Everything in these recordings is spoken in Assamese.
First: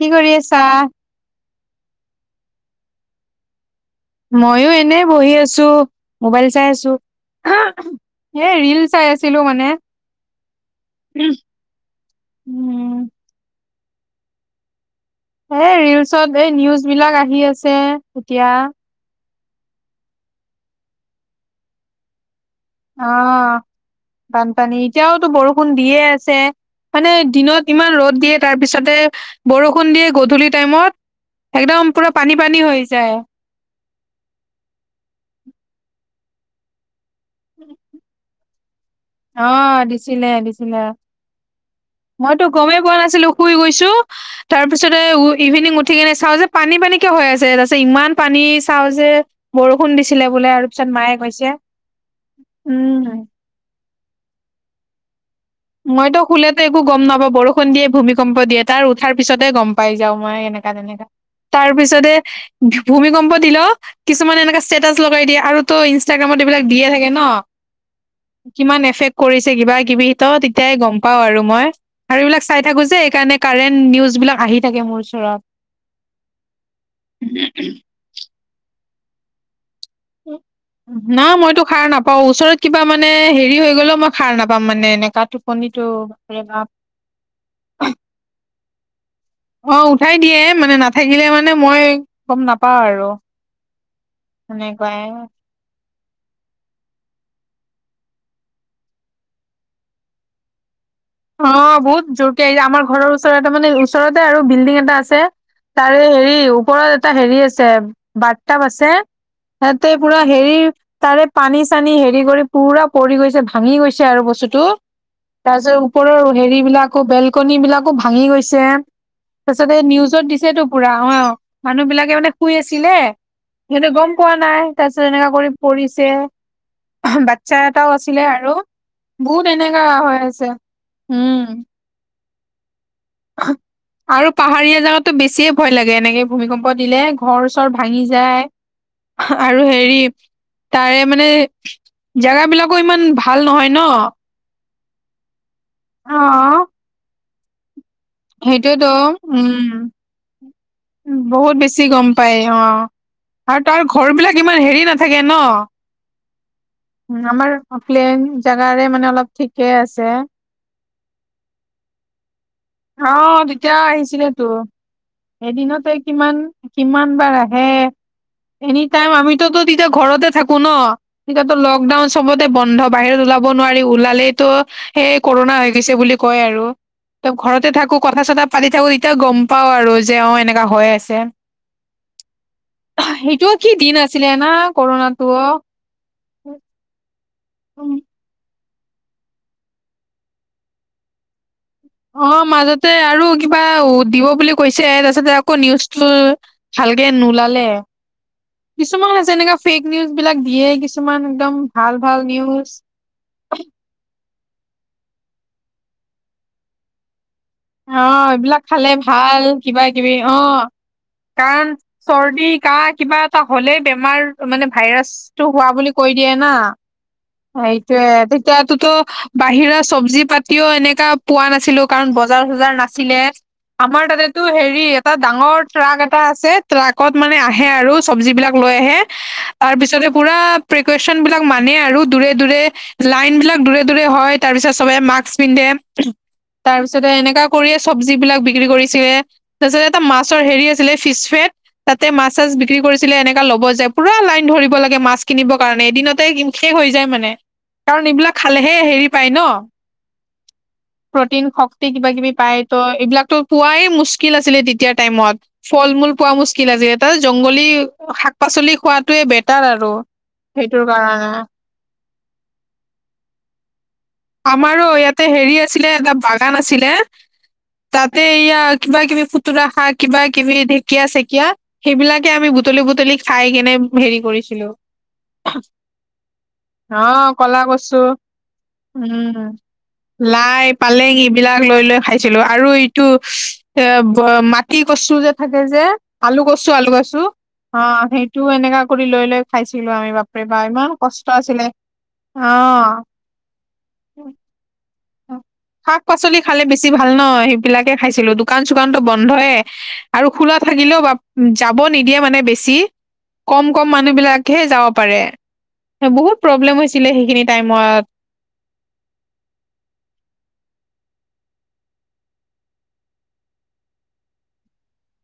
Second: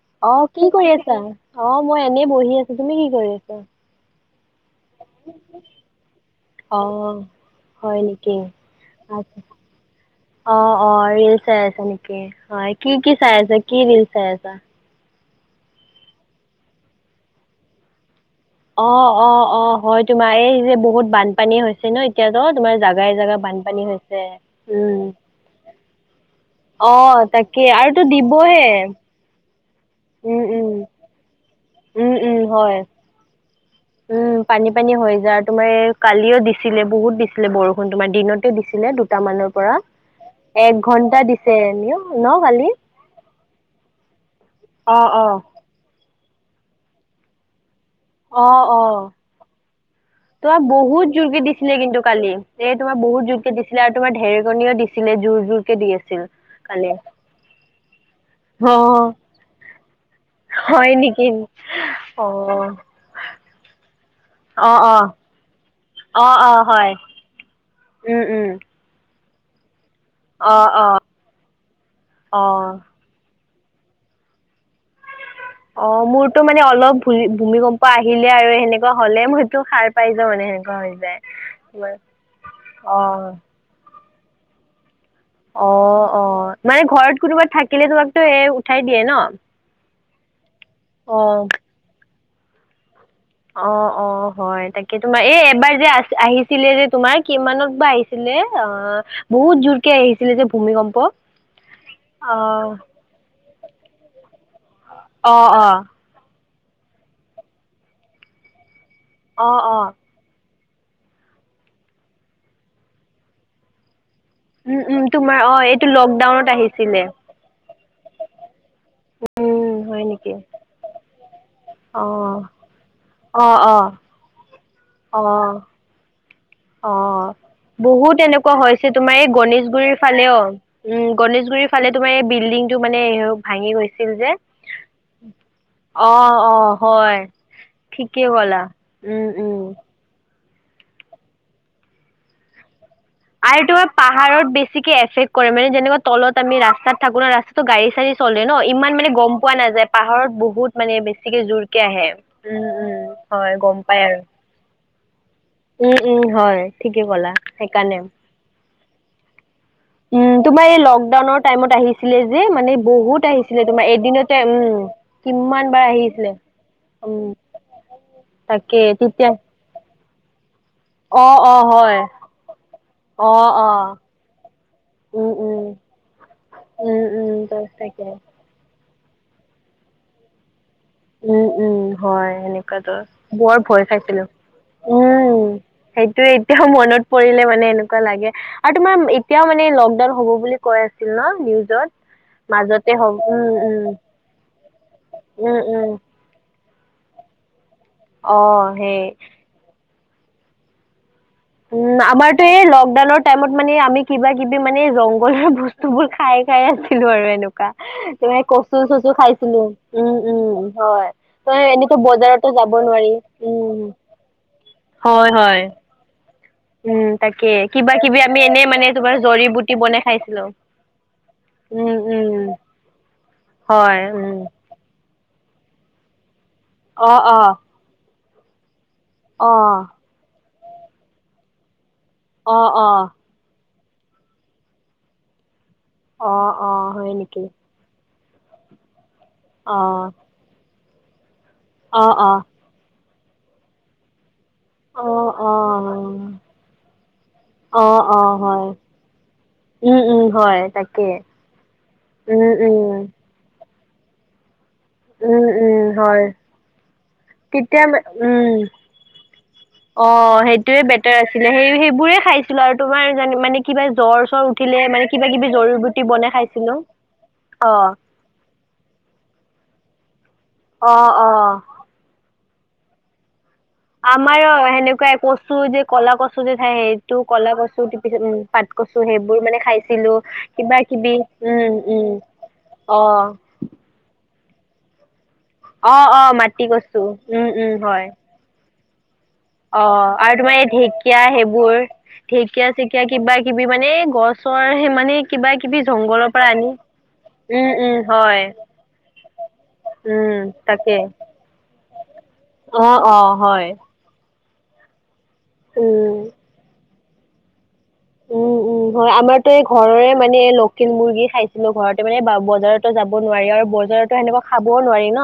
কি অ কৰি আছা? কি কৰি আছা, অ মই এনে বহি আছো, তুমি কি কৰি আছা? মইয়ো এনে বহি আছো, মোবাইল চাই অ আছো। হয় নেকি? হে ৰিল চাই আচ্ছা আছিলোঁ মানে। অ' অ' ৰিল চাই আছা নেকি, হয় কি উম, কি চাই আছা, কি ৰিল চাই আছা? হে ৰিলচত এই নিউজ বিলাক আহি আছে এতিয়া। অ' অ' অ' হয় তোমাৰ এই যে বহুত বানপানী হৈছে ন। এতিয়াতো তোমাৰ জাগাই জাগা অ' বানপানী হৈছে। বানপানী, উম এতিয়াওতো বৰষুণ দিয়ে আছে। অ মানে, তাকে দিনত ইমান আৰুতো ৰ'দ দিয়ে দিবহে। তাৰপিছতে বৰষুণ দিয়ে উম গধূলি উম টাইমত একদম উম পুৰা উম পানী পানী হয়। হৈ যায়। উম' পানী পানী হৈ যায় আৰু তোমাৰ কালিও দিছিলে বহুত দিছিলে বৰষুণ তোমাৰ দিনত দিছিলে দু অ' দিছিলে দিছিলে, দিছে এনেও ন মইতো কালি? গমেই পোৱা নাছিলোঁ, শুই গৈছোঁ। অ তাৰপিছতে অ। ইভিনিং উ ঠি কেনে চাওঁ যে পানী পানী কিয় হৈ আছে, তাৰপিছত ইমান পানী অ অ। চাওঁ যে, বৰষুণ দিছিলে। বোলে তোমাৰ আৰু পিছত বহুত মায়ে জোৰকে কৈছে দিছিলে কিন্তু কালি, এ তোমাৰ উম বহুত জোৰকে দিছিল। ছিলে। তোমাৰ ঢেৰকনিও দিছিলে জোৰ জোৰ। কে দি মইতো আছিল শুলে ত একো কালি। গম নাপাওঁ। বৰষুণ দিয়ে, ভূমিকম্প দিয়ে, অ। তাৰ উঠাৰ পিছতে গম পাই যাওঁ মই এনেকা হয় তেনেকা, নেকি? তাৰ পিছতে অ। ভূমিকম্প দিলেও কিছুমানে এনেকা অ অ। ষ্টেটাছ লগাই দিয়ে, আৰুতো অ ইনষ্টাগ্ৰামত অ এইবিলাক দিয়ে হয় থাকে ন। উম উম। কিমান এফেক্ট কৰিছে, কিবা কিবি ত অ তেতিয়াই অ। গম পাওঁ আৰু মই, আৰু অ। এইবিলাক চাই থাকো যে এইকাৰণে কাৰেণ্ট নিউজ বিলাক আহি থাকে মোৰ ওচৰত। অ' মোৰতো মানে অলপ ভূ ভূমিকম্প আহিলে আৰু সেনেকুৱা হলে মোৰ সেইটো সাৰ পাই যাওঁ মানে সেনেকুৱা হৈ যায়। না মইতো সাৰ তোমাৰ নাপাওঁ। ওচৰত কিবা মানে অ। হেৰি হৈ গ'লেও মই সাৰ নাপাম মানে এনেকুৱা টো অ' অ' মানে ঘৰত কোনোবা থাকিলে তোমাকতো এ উঠাই দিয়ে ন। অ' উঠাই দিয়ে, মানে নাথাকিলে অঁ মানে মই গম নাপাওঁ আৰু। অ' অ' হয় তাকে সেনেকুৱাই তোমাৰ এই এবাৰ যে আ আহি ছিলে যে তোমাৰ কিমানত বা আহিছিলে, অ' বহুত জোৰকে আহিছিলে যে ভূমিকম্প। অ' বহুত জোৰকে এৰি অঁ আমাৰ ঘৰৰ ওচৰতে মানে, ওচৰতে আৰু বিল্ডিং এটা আছে। অঁ অঁ তাৰে হেৰি ওপৰত এটা হেৰি আছে বাটতাপ আছে, অঁ অঁ ততে পুৰা হেৰি, তাৰে পানী চানী হেৰি কৰি পুৰা পৰি গৈছে ভাঙি গৈছে। আৰু বস্তু উম' উম' তোমাৰ অ' এইটো লকডাউনত আহিছিলে। বেলকনি বিলাকো ভাঙি গৈছে। তাৰপিছত উম এই হয় নিউজত নেকি দিছেটো পুৰা অ' মানুহ অঁ বিলাকে মানে শুই আছিলে, অঁ অঁ সিহঁতি গম পোৱা নাই, তাৰপিছত এনেকা কৰি পৰিছে। অ' বাচ্ছা এটাও বহুত আছিলে আৰু এনেকুৱা হৈছে তোমাৰ এই বহুত এনেকা গণেশগুৰিৰ হৈ ফালে আছে অ'। উম' গণেশগুৰিৰ ফালে তোমাৰ এই বিল্ডিংটো মানে ভাঙি গৈছিল আৰু যে পাহাৰীয়া জাগাতো বেছিয়ে ভয় লাগে এনেকে অ', ভূমিকম্প অ', দিলে হয় ঘৰ চৰ ভাঙি ঠিকেই যায়। ক'লা উম, আৰু উম। হেৰি, তাৰে মানে জাগা বিলাকো ইমান ভাল আৰু নহয় তোমাৰ ন পাহাৰত বেছিকে এফেক্ট কৰে মানে যেনেকুৱা অ তলত আমি ৰাস্তাত থাকো না ৰাস্তাটো গাড়ী চাড়ী চলে ন, সেইটোয়েতো ইমান মানে গম পোৱা নাযায় উম পাহাৰত বহুত মানে বেছিকে বহুত বেছি জোৰকে আহে, উম' উম'। হয় গম পাই। আৰু। ঘৰবিলাক ইমান হেৰি নাথাকে ন। উম, উম, হয় ঠিকে ক'লা আমাৰ সেইকাৰণে। প্লেন জেগাৰে মানে অলপ ঠিকে আছে। উম, তোমাৰ এই লকডাউনৰ টাইমত আহিছিলে যে মানে বহুত অ' আহিছিলে তেতিয়া তোমাৰ এদিনতে আহিছিলতো উম। কিমান বাৰ এদিনতে আহিছিলে কিমান কিমান উম, বাৰ আহে। তাকে এনি টাইম তেতিয়া আমিতোতো তেতিয়া ঘৰতে থাকো ন। অ', তেতিয়াতো অ', হয় লকডাউন চবতে বন্ধ বাহিৰত ওলাব অ', নোৱাৰি অ', ওলালেইতো সেই উম, কৰোণা উম। হৈ গৈছে বুলি কয় আৰু। উম ত' উম দছ ঘৰতে থাকো থাকে কথা চথা পাতি থাকো তেতিয়া গম পাওঁ আৰু যে অ এনেকুৱা হৈ আছে। উম উম হয় সেনেকুৱা দছ বৰ সেইটোও কি ভয় দিন খাইছিলো আছিলে না কৰোণটোও। উম সেইটোয়ে এতিয়াও মনত পৰিলে মানে এনেকুৱা লাগে। আৰু তোমাৰ এতিয়াও মানে লকডাউন হ'ব বুলি কৈ আছিল ন নিউজ অ মাজতে আৰু কিবা উম দিব বুলি কৈছে তাৰছতে উম আকৌ উম নিউজটো ভালকে নোলালে, অ সেই কিছুমান হৈছে এনেকা ফেক নিউজ বিলাক দিয়ে কিছু কিছুমান একদম উম ভাল ভাল আমাৰতো এই নিউজ লকডাউনৰ টাইমত মানে আমি কিবা কিবি মানে জংঘলৰ বস্তুবোৰ খাই খাই আছিলো আৰু এনেকুৱা। অ তোমাৰ এইবিলাক কচু খালে চচু ভাল খাইছিলো কিবা উম কিবি অ উম হয় ত কাৰণ এনেতো বজাৰতো চৰ্দি যাব কাহ নোৱাৰি কিবা এটা হলেই উম বেমাৰ মানে হয় ভাইৰাছটো হয় হোৱা বুলি কৈ দিয়ে না। উম তাকে কিবা সেইটোয়ে কিবি আমি এনে মানে তেতিয়াতোতো তোমাৰ জৰি বুটি বাহিৰা বনাই শ্বব্জি খাইছিলো পাতিও এনেকা পোৱা নাছিলো উম কাৰণ ব উম বজাৰ চজাৰ নাছিলে, হয় আমাৰ উম তাতেটো হেৰি এটা ডাঙৰ ট্ৰাক এটা আছে অ ট্ৰাকত মানে অ আহে আৰু শ্বব্জীবিলাক লৈ আহে অ তাৰপিছতে পুৰা প্ৰেকুৱেচন বিলাক মানে আৰু দূৰে অ দূৰে অ লাইন বিলাক দুৰে দূৰে হয়। তাৰপিছত সবে মাস্ক পিন্ধে। অ অ হয় নেকি? পৰীয়া শ্বব্জীবিলাক বিক্ৰী কৰিছিলে, অ তাৰপিছতে এটা মাছৰ হেৰি আছিলে ফিচ ফেট অ তাতে অ মাছ চাছ বিক্ৰী কৰিছিলে এনেকা ল'ব যায় পুৰা লাইন ধৰি লাগে অ মাছ অ কিনিবৰ কাৰণে এদিনতে কিন শেষ হৈ যায় মানে। অ কাৰণ অ এইবিলাক হয় খালেহে হেৰি পায় ন, উম উম হয় তাকে প্ৰটিন শ ক্তি কিবা কিবি উম পাই ত উম এইবিলাকত পোৱাই মুস্কিল আছিলে তেতিয়া। টাইমত, উম উম ফল মূল হয় পোৱা মুস্কিল আজি, এটা জংগলী তেতিয়া শাক উম পাচলি খোৱাতোৱে বে অ সেইটোয়ে বেটাৰ আছিলে সেই সেইবোৰে খাইছিলো আৰু তোমাৰ মানে কিবা জ্বৰ চৰ উঠিলে আমাৰো মানে ইয়াতে কিবা কিবি হেৰি জৰি আছিলে বুটি এটা বনাই বাগান খাইছিলো আছিলে অ তাত তে ইয়া কিবা কিবি ফুতুৰা শাক কিবা কিবি অ ঢেঁকীয়া অ চেকীয়া সেইবিলাকে আমি বুটলি বুটলি খাই কেনে হেৰি আমাৰ কৰিছিলো সেনেকুৱা কচু যে কলা কচু যে থাই সেইটো কলা কচু পিছত উম পাত কচু সেইবোৰ উম মানে খাইছিলো লাই কিবা কিবি পালেং এইবিলাক উম লৈ লৈ উম খাইছিলো আৰু অ এইটো এ মাটি কচু যে থাকে যে অ অ আলু মাটি কচু আলু কচু উম উম অ হয় সেই টো এনেকা কৰি লৈ লৈ অ খাইছিলো আমি আৰু বাপৰে তোমাৰ বা এই ইমান ঢেকিয়া কষ্ট আছিলে সেইবোৰ অ ঢেকীয়া চেকিয়া কিবা কিবি মানে গছৰ সে মানে কিবা কিবি শাক জংঘলৰ পাচলি পৰা খালে আনি বেছি ভাল ন উম সেইবিলাকে উম খাইছিলো হয় দোকান চোকানতো বন্ধয়ে আৰু উম খোলা তাকে থাকিলেও বাপ যাব নিদিয়ে মানে বেছি অ অ কম হয় কম মান মানুহ বিলাকহে যাব পাৰে উম বহুত প্ৰব্লেম হৈছিলে সেইখিনি টাইমত উম উম হয় আমাৰতো এই ঘৰৰে মানে লোকেল মুৰ্গী খাইছিলো ঘৰতে মানে বজাৰত যাব নোৱাৰি আৰু বজাৰতো সেনেকুৱা খাবও নোৱাৰি ন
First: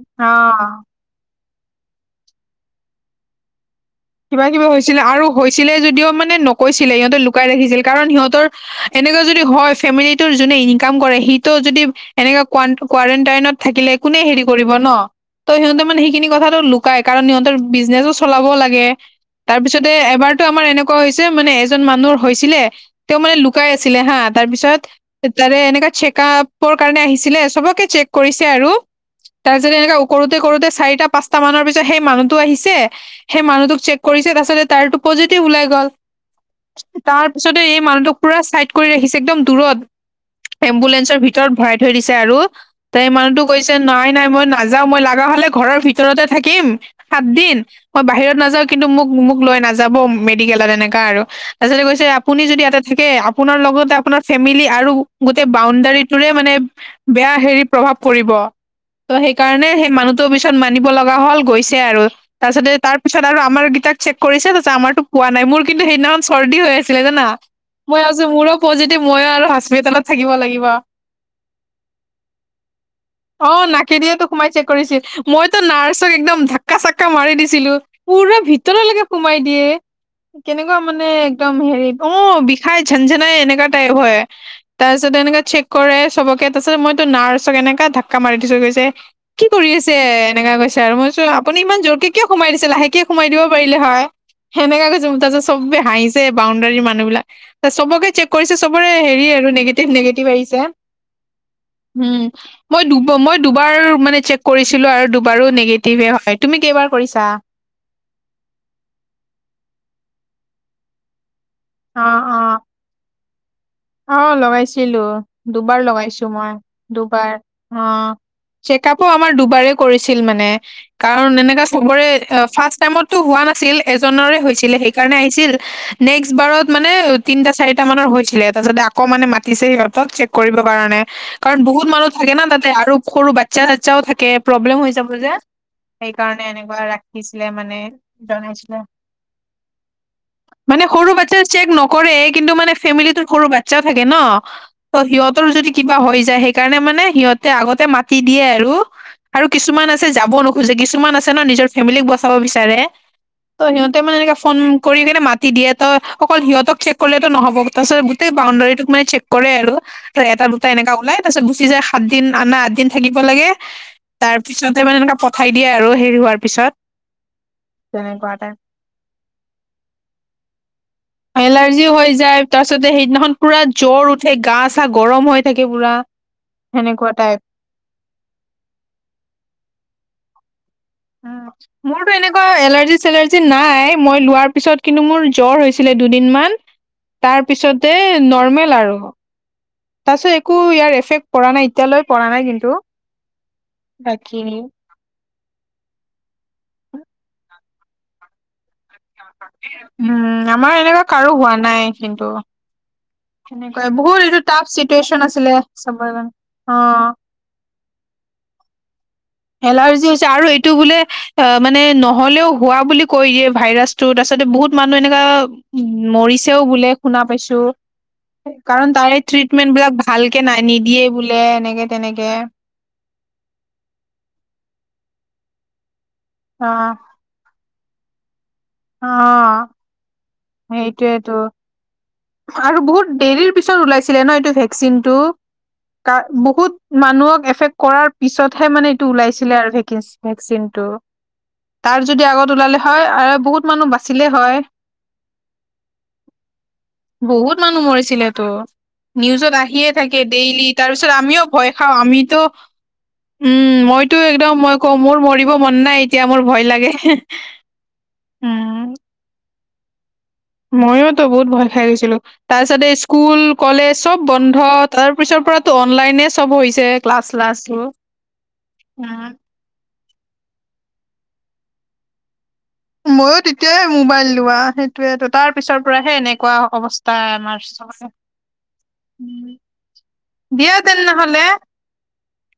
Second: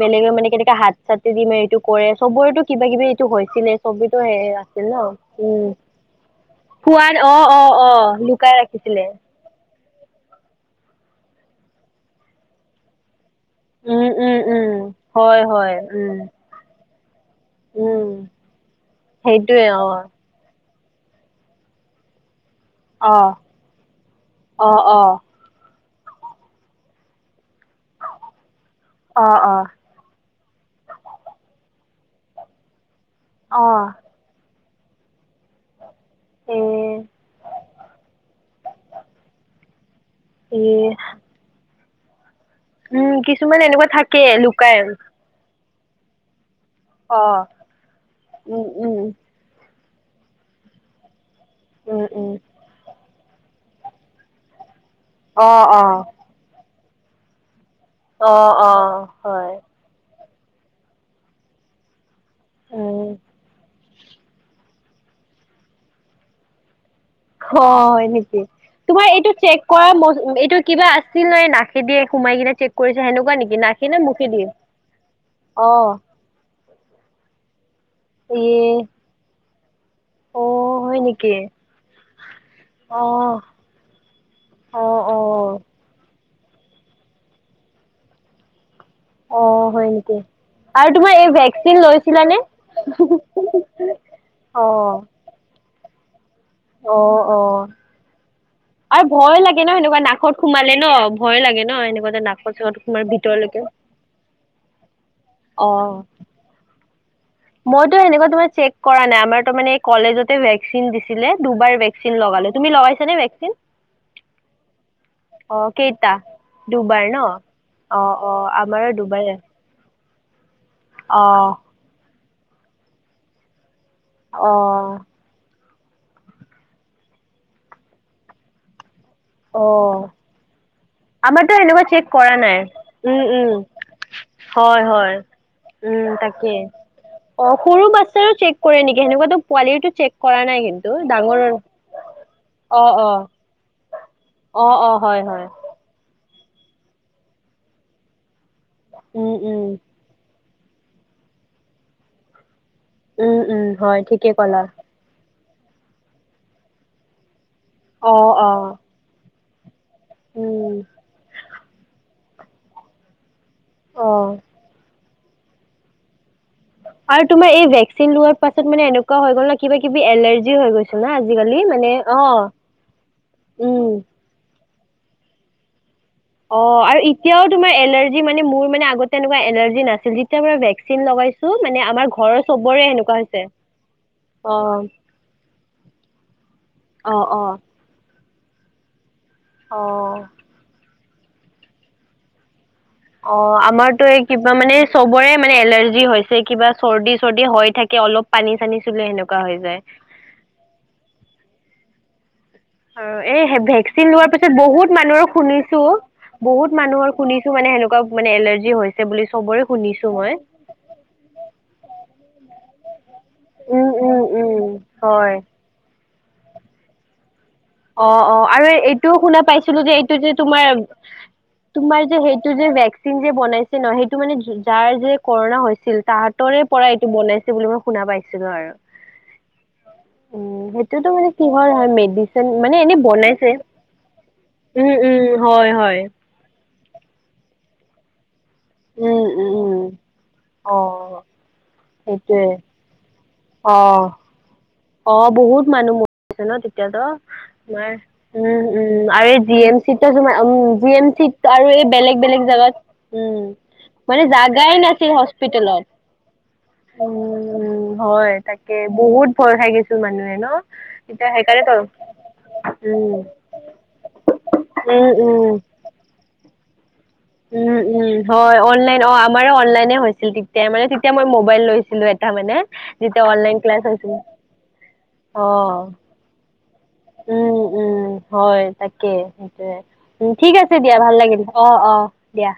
বেলেগে অ মানে কেনেকে হাত চাত দি মে এইটো কৰে চবৰেতো কিবা কিবি এইটো হৈছিলে চবেতো সে কিবা কিবি আছিল ন হৈছিলে আৰু উম হৈছিলে যদিও মানে নক কৈছিল খোৱাত সিহঁতে অ লুকাই অ ৰাখিছিল অ কাৰণ সিহঁতৰ লুকাই ৰাখিছিলে এনেকুৱা যদি হয় ফেমিলিৰ টোৰ যোনে ইনকাম কৰে সিটো যদি এনেকুৱা কুৱাৰণ্টিয়ান থাকিলে উম কোনে উম হেৰি উম কৰিব ন হয় ত হয় সিহতে মানে উম সেইখিনি কথাটো লু কুৱাই কাৰণ সিহতৰ উম বিজনেচো চলাব লাগে সেইটোৱে অ তাৰপিছতে এবাৰ ত আমাৰ এনেকুৱা হৈছে মানে এজন মানুহৰ হৈছিলে অ তেওঁ মানে লুকাই আছিলে হা অ তাৰপিছত অ তাৰে এনেকা চেকা আপৰ কাৰণে আহিছিলে চবকে চেক কৰিছে আৰু অ অ তাৰপিছতে এনেকা কৰোতে কৰোতে চাৰিটা পাঁচটা মানৰ পিছত সেই মানুহতো আহিছে সেই অ মানুহটোক চেক কৰিছে তাৰপাছতে তাৰো পজিটিভ ওলাই গ'ল এ তাৰ পিছতে এই মানুহটোক পুৰা চাইড কৰি ৰাখিছে একদম দূৰত ইয়ে এম্বুলেন্সৰ ভিতৰত ভৰাই থৈ দিছে আৰু ত এই মানুতো কিছুমান কৈছে এনেকুৱা নাই থাকে নাই মই লুকাই নাযাও মই লাগা হলে ঘৰৰ ভিত ভিতৰতে থাকিম অ সাত দিন মই বাহিৰত নাযাওঁ উম কিন্তু উম মোক মোক লৈ নাযাব মেডিকেলত এনেকা আৰু তাৰপাছতেই উম কৈছে উম আপুনি যদি ইয়াতে থাকে আপোনাৰ লগতে আপোনাৰ ফেমিলি আৰু গোটেই অ' অ' বাউডাৰীটোৰে মানে বেয়া হেৰি প্ৰভাৱ পৰিব অ' অ' ত' হয়। সেইকাৰণে সেই মানুহটো পিছত মানিব লগা হল গৈছে আৰু তাৰপাছতে উম তাৰপিছত আৰু আমাৰ গিটাক চেক কৰিছে তাৰপাছত আমাৰতো পোৱা নাই মোৰ কিন্তু সেইদিনাখন চৰ্দি হৈ আছিলে জানা মই হয়, ভাবিছো নেকি মোৰো পজিটিভ তোমাৰ মইও এইটো আৰু চেক কৰা হস্পিতেলত থাকিব এইটো লাগিব কিবা আছিল নহয় নাখেদিয়ে সোমাই কিনে চেক কৰিছে সেনেকুৱা অ, নেকি না কি নে নাকেদিয়েতো মুখেদি সোমাই চেক কৰিছিল মইতো অ' নাৰ্ছক একদম ধাক্কা চাক্কা মাৰি দিছিলো পুৰা ইয়ে ভিতৰলৈকে সোমাই দিয়ে অ' কেনেকুৱা হয় মানে নেকি? একদম হেৰি অ, বিষাই ঝেন ঝেনাই অ' এনেকুৱা টাইপ হয় অ' তাৰপিছত এনেকা অ' চেক কৰে চবকে তাৰপিছত মইতো নাৰ্ছক এনেকা ধাক্কা মাৰি দিছো গৈছে কি কৰি অ' হয় আছে নেকি? এনেকা কৈছে আৰু মই তোমাৰ চো এই আপুনি ভেকচিন ইমান জোৰকে কিয় লৈছিলানে? সোমাই দিছে লাহেক কে সোমাই দিব পাৰিলে হয় সেনেকা অ' কৈছোঙ তাৰপাছত চবে হাঁহি ছে বাউণ্ডৰী মানুহ অ' বিলাক অ' চবকে চেক কৰিছে চবৰে হেৰি ভয় আৰু লাগে ন সেনেকুৱা নিগেটিভ-নিগেটিভ নাকত আহিছে সোমালে ন ভয় লাগে ন এনেকুৱাতে উম, নাকত চাকত সোমাৰ মই-মই ভিতৰলৈকে দুবাৰ মানে চেক কৰিছিলো আৰু দুবাৰো অ' নিগেটিভে হয় তুমি কেইবাৰ কৰিছা? মইতো সেনেকুৱা তোমাৰ চেক কৰা নাই আমাৰ তাৰ মানে এই কলেজতে ভেকচিন দিছিলে দুবাৰ অ ভেকচিন অ লগালে তুমি লগাইছা নে ভেকচিন? অ, লগাইছিলো অ দুবাৰ কেইটা লগাইছো মই দুবাৰ অ অহ, অ আমাৰো ছেকাব আমাৰ দুবাৰে। কৰিছিল মানে অ কাৰণ এনেকা চবৰে অহ ফাৰ্ষ্ট টাইমততো হোৱা নাছিল। এজনৰে অ হৈছিলে সেইকাৰণে আহিছিল নেক্সট বাৰত মানে তিনিটা চাৰিটা মানৰ হৈছিলে। তাৰপাছতে আকৌ মানে মাতিছে অ সিহঁতক চেক কৰিবৰ কাৰণে। হে আমাৰতো কাৰণ এনেকুৱা বহুত চেক মানুহ থাকে কৰা না নাই তাতে আৰু উম সৰু উম বাচ্ছা চচ্ছাও থাকে প্ৰব্লেম হয় হৈ যাব হয় যে। উম, সেইকাৰণে তাকে এনেকুৱা ৰাখিছিলে অ মানে সৰু বাচ্ছাৰো চেক জনাইছিলে কৰে নেকি সেনেকুৱাটো পোৱালিটো চেক। কৰা নাই মানে কিন্তু সৰু ডাঙৰৰ বাচ্ছাটো চেক নকৰে কিন্তু মানে অ অ ফেমিলিতো। সৰু বাচ্ছা থাকে ন, অ অ ত, হয় হয় সিহঁতৰ যদি। কিবা হৈ যায় সেইকাৰণে মানে সিহঁতে আগতে মাতি দিয়ে আৰু উম আৰু উম কিছুমান আছে যাব নো। খোজে কিছুমান আছে ন, নিজৰ ফেমিলিক বচাব বিচাৰে উম উম ত সিহঁতে হয় মানে ঠিকে এনেকা ফোন। ক'লা কৰি কিনে মাতি দিয়ে ত, অকল সিহঁতক চেক কৰিলেতো নহ'ব তাৰপিছত অ গোট। অ টেইটো মানে চেক কৰে আৰু ত এটা দুটা উম এনেকা ওলাই তাৰপিছত গুচি যায় সাত দিন আনা আঠ দিন থাকিব লাগে। তাৰ অ' পিছতে মানে এনেকা পঠাই দিয়ে আৰু হেৰি হোৱাৰ পিছত। আৰু তোমাৰ এ ভেকচিন তেনেকুৱা লোৱাৰ টাইপ পাছত মানে এনেকুৱা হৈ গল ন কিবা কিনি এলাৰ্জি হৈ‌ গৈ। এলাৰ্জি হৈ যায় তাৰপিছতে সেইদিনাখন পুৰা উম জ্বৰ উঠে গা চা গৰম হৈ থাকে পুৰা। অ, আৰু সেনেকুৱা টাইপ। এতিয়াও তোমাৰ এলাৰ্জি মানে মোৰ মানে আগতে এনেকুৱা এলাৰ্জি নাছিল যি। উম মোৰটো এনেকুৱা চবৰে এলাৰ্জি সেনেকুৱা হৈছে। চেলাৰ্জি নাই মই লোৱাৰ অ' পিছত কিন্তু মোৰ জ্বৰ হৈ। ছিলে দুদিনমান। অ, অ,। তেই, নৰ্মেল আৰু অ' তাৰপিছত এই। একো ইয়াৰ এফেক্ট পৰা নাই এতিয়ালৈ পৰা নাই কিন্তু। অহ আমাৰতো এই বাকী কিবা মানে। চবৰে মানে এলাৰ্জি হৈছে কিবা চৰ্দি চৰ্দি হৈ থাকে অলপ পানী চানী। চুলে সেনেকুৱা হৈ যায়। উম, আমাৰ এনেকুৱা কাৰো হোৱা নাই কিন্তু। অহ, এই হে সেনেকুৱাই ভেকচিন বহুত লোৱাৰ এইটো পিছত টাফ বহুত চিটুৱেচন মানুহৰ আছিলে শুনিছো চবৰে কাৰণে। বহুত অ'। মানুহৰ শুনি। ছো মানে সেনেকুৱা মানে এলাৰ্জি হৈছে বুলি চবৰে শুনিছো মই। তো বোলে অহ, মানে নহ'লেও হোৱা বুলি কৈ দিয়ে। উম ভাইৰাছটো উম তাৰ পিছতে উম বহুত মানুহ এনেকা হয় মৰিছেও বোলে শুনা পাইছো। অহ, অহ, আৰু কাৰণ তাৰে এইটোও শুনা ট্ৰিটমেন্ট পাইছিলোঁ যে, বিলাক এইটো যে ভালকে নাই তোমাৰ নিদিয়ে বোলে এনেকে তোমাৰ যে, তেনেকে সেইটো যে ভেক। চিন যে বনাইছে ন সেইটো মানে যি যাৰ যে কৰুণা হৈছিল তাহাঁতৰে অ পৰা এইটো বনাই। তো বুলি মই শুনা পাইছিলোঁ আৰু। অহ। উম সেইটোতো মানে কি হয় হয় মেডি। আৰু বহুত দেৰিৰ পিছত ওলাইছিলে ন এইটো উম ভেকচিনটো উম হয় হয় তাৰ। বহুত মানুহক এফেক্ট। কৰাৰ পিছতহে মানে এইটো উম উম ওলাইছিলে আৰু উম ভেকে ভেকচিন অ টো। তাৰ যদি সেইটোৱে আগত ওলালে হয় আৰু বহুত মানুহ বাচিলে হয়। অহ বহুত মানুহ ম। ৰিছে ন তেতিয়াতো বহুত মানুহ তোমাৰ মৰিছিলে তো। উম উম আৰে নিউজত জি এম আহিয়ে চি থাকে তোমাৰ উম। ডেইলি তাৰ জি এম পিছত চিত আমিও আৰু ভয় এই খাওঁ বেলেগ আমিতো বেলেগ জেগাত উম। মইতো মানে একদম মই জাগাই কওঁ নাছিল মোৰ মৰিব হস্পিতেল মন নাই এতিয়া মোৰ ভয় লাগে। উম হয় তাকে। বহুত ভয় খাই গৈছিল মানুহে ন। ময়ো তো এতিয়া বহুত ভয় সেইকাৰণেতো খাই গৈছিলোঁ। তাৰ পিছতে উম ইস্কুল কলেজ চব বন্ধ তাৰ উম পিছৰ উম পৰাতো অনলাইনে চব হৈছে। ক্লাছ উম, চ্লাছবোৰ। উম। হয় অনলাইন অ', উম আমাৰ অনলাইনে হৈছিল তে তে মানে তেতিয়া মই মোবাইল লৈছিলো এটা মানে। যেতিয়া মইয়ো অনলাইন ক্লাছ তেতিয়াই হৈছিল মোবাইল লোৱা সেইটোৱে তো তাৰ পিছৰ অ পৰাহে এনেকুৱা অৱস্থা। তা উম আমাৰ উম চবকে হয় তাকে এই ঠিক আছে দিয়া ভাল লাগিল অ', অ' দিয়া।